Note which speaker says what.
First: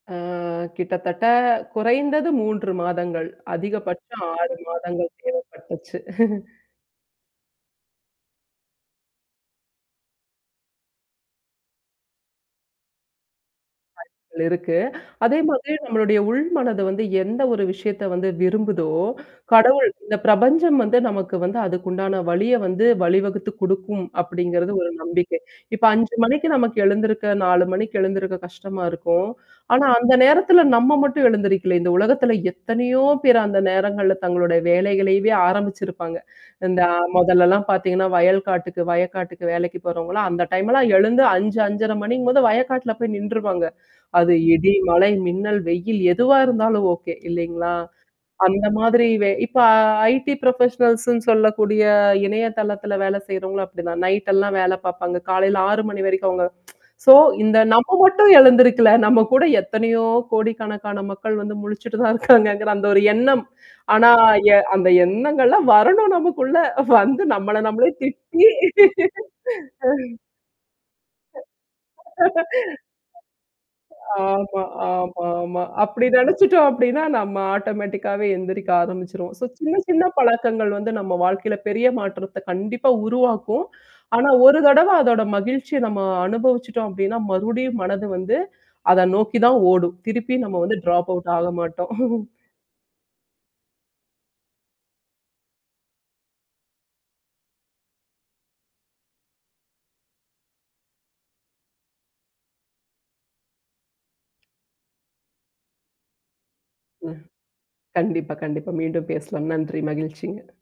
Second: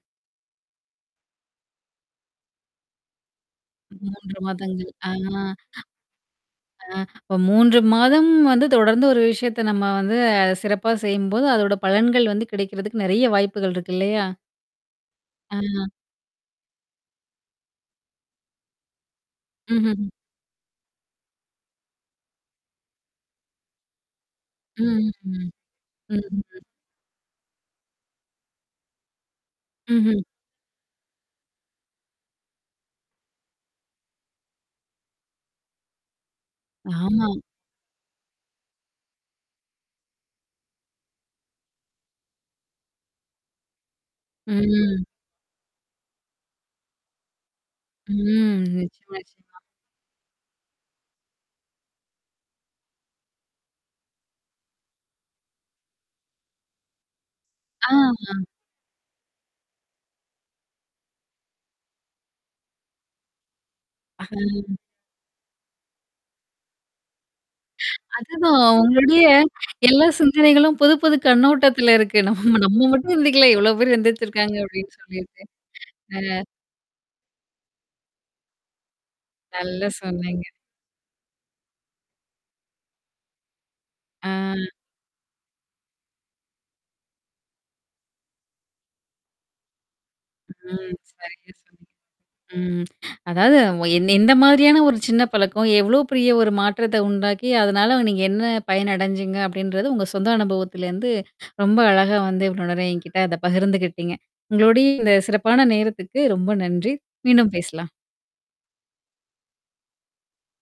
Speaker 1: ஆ. கிட்டத்தட்ட குறைந்தது 3 மாதங்கள் அதிகபட்சம்
Speaker 2: 3
Speaker 1: 6
Speaker 2: மாதங்கள். ஆ,
Speaker 1: மாதங்கள் தேவைப்பட்டுச்சு.
Speaker 2: ஆ, இப்ப 3 மாதம் வந்து தொடர்ந்து ஒரு விஷயத்தை நம்ம வந்து சிறப்பா செய்யும்போது, அதோட பலன்கள் வந்து கிடைக்கிறதுக்கு நிறைய வாய்ப்புகள் இருக்கு இல்லையா?
Speaker 1: ஆற்றல் இருக்கு, அதே
Speaker 2: ஆ.
Speaker 1: மாதிரி நம்முடைய உள் மனது வந்து எந்த ஒரு விஷயத்த வந்து விரும்புதோ, கடவுள்
Speaker 2: ம்ஹ்ம்ஹ்ம்.
Speaker 1: இந்த பிரபஞ்சம் வந்து நமக்கு வந்து அதுக்குண்டான வழியை வந்து வழிவகுத்து குடுக்கும் அப்படிங்கறது ஒரு
Speaker 2: ம்.
Speaker 1: நம்பிக்கை.
Speaker 2: ம்,
Speaker 1: இப்ப 5 மணிக்கு
Speaker 2: ம்.
Speaker 1: நமக்கு எழுந்திருக்க, 4 மணிக்கு எழுந்திருக்க கஷ்டமா இருக்கும். ஆனா அந்த
Speaker 2: ம்ஹ்ம்.
Speaker 1: நேரத்துல நம்ம மட்டும் எழுந்திரிக்கல இந்த உலகத்துல எத்தனையோ பேரு அந்த நேரங்கள்ல தங்களுடைய வேலைகளையே ஆரம்பிச்சிருப்பாங்க. இந்த
Speaker 2: ஆமா.
Speaker 1: முதல்லலாம் பாத்தீங்கன்னா வயல் காட்டுக்கு வயக்காட்டுக்கு வேலைக்கு போறவங்களா அந்த டைம்லாம் எழுந்து 5 5:30 மணிங்கும்போது வயக்காட்டுல போய் நின்றுவாங்க. அது இடி,
Speaker 2: ம்.
Speaker 1: மழை, மின்னல், வெயில் எதுவா இருந்தாலும் ஓகே இல்லைங்களா?
Speaker 2: ம்.
Speaker 1: அந்த மாதிரி
Speaker 2: நிச்சயமா,
Speaker 1: இப்ப
Speaker 2: நிச்சயமா.
Speaker 1: ஐடி புரொபஷனல்ஸ்ன்னு சொல்லக்கூடிய இணையதளத்துல வேலை செய்றவங்களும் அப்படி தான் நைட் எல்லாம் வேலை பாப்பாங்க, காலையில 6 மணி வரைக்கும் அவங்க. சோ இந்த நம்ம மட்டும்
Speaker 2: ஆமா!
Speaker 1: எழுந்திருக்கல, நம்ம கூட எத்தனையோ கோடிக்கணக்கான மக்கள் வந்து முழிச்சுட்டு தான் இருக்காங்கங்கற அந்த ஒரு எண்ணம். ஆனா
Speaker 2: அஹ்ம்.
Speaker 1: அந்த எண்ணங்கள்லாம் வரணும் நமக்குள்ள வந்து நம்மள நாமே திட்டி,
Speaker 2: அதுதான், உங்களுடைய எல்லா சிந்தனைகளும் புது, புது கண்ணோட்டத்துல இருக்கு நம்ம நம்ம மட்டும் சிந்திக்கல இவ்வளவு பேர் சிந்திச்சிருக்காங்க,
Speaker 1: ஆமா,
Speaker 2: அப்படின்னு சொல்லிட்டு.
Speaker 1: ஆமாமா. அப்படி
Speaker 2: அஹ்!
Speaker 1: நினச்சுட்டோம் அப்டின்னா, நம்ம ஆட்டோமேட்டிக்காவே எந்திரிக்க ஆரம்பிச்சுருவோம். சோ சின்ன
Speaker 2: நல்ல
Speaker 1: சின்ன
Speaker 2: சொன்னீங்க.
Speaker 1: பழக்கங்கள் வந்து நம்ம வாழ்க்கையில பெரிய மாற்றத்த கண்டிப்பா உருவாக்கும். ஆனா ஒரு
Speaker 2: ஆ.
Speaker 1: தடவ அதோட மகிழ்ச்சிய நம்ம அனுபவிச்சுட்டோம் அப்படின்னா, மறுடியும் மனது வந்து அத நோக்கி தான் ஓடும். திருப்பியும் நம்ம வந்து
Speaker 2: ம்.
Speaker 1: டிராப் அவுட் ஆக
Speaker 2: சரியா சொன்னீங்க.
Speaker 1: மாட்டோம்.
Speaker 2: ம். அதாவது எந்த மாதிரியான ஒரு சின்ன பழக்கம் எவ்ளோ பெரிய ஒரு மாற்றத்தை உண்டாக்கி, அதனால நீங்க என்ன பயன் அடைஞ்சீங்க அப்படின்றத உங்க சொந்த அனுபவத்துல இருந்து ரொம்ப அழகா வந்து இவ்வளவு நேரம் என்கிட்ட அத பகிர்ந்துக்கிட்டீங்க. உங்களுடைய இந்த சிறப்பான நேரத்துக்கு ரொம்ப நன்றி,
Speaker 1: ம்.
Speaker 2: மீண்டும் பேசலாம்.
Speaker 1: கண்டிப்பா, கண்டிப்பா. மீண்டும் பேசலாம். நன்றி மகிழ்ச்சிங்க.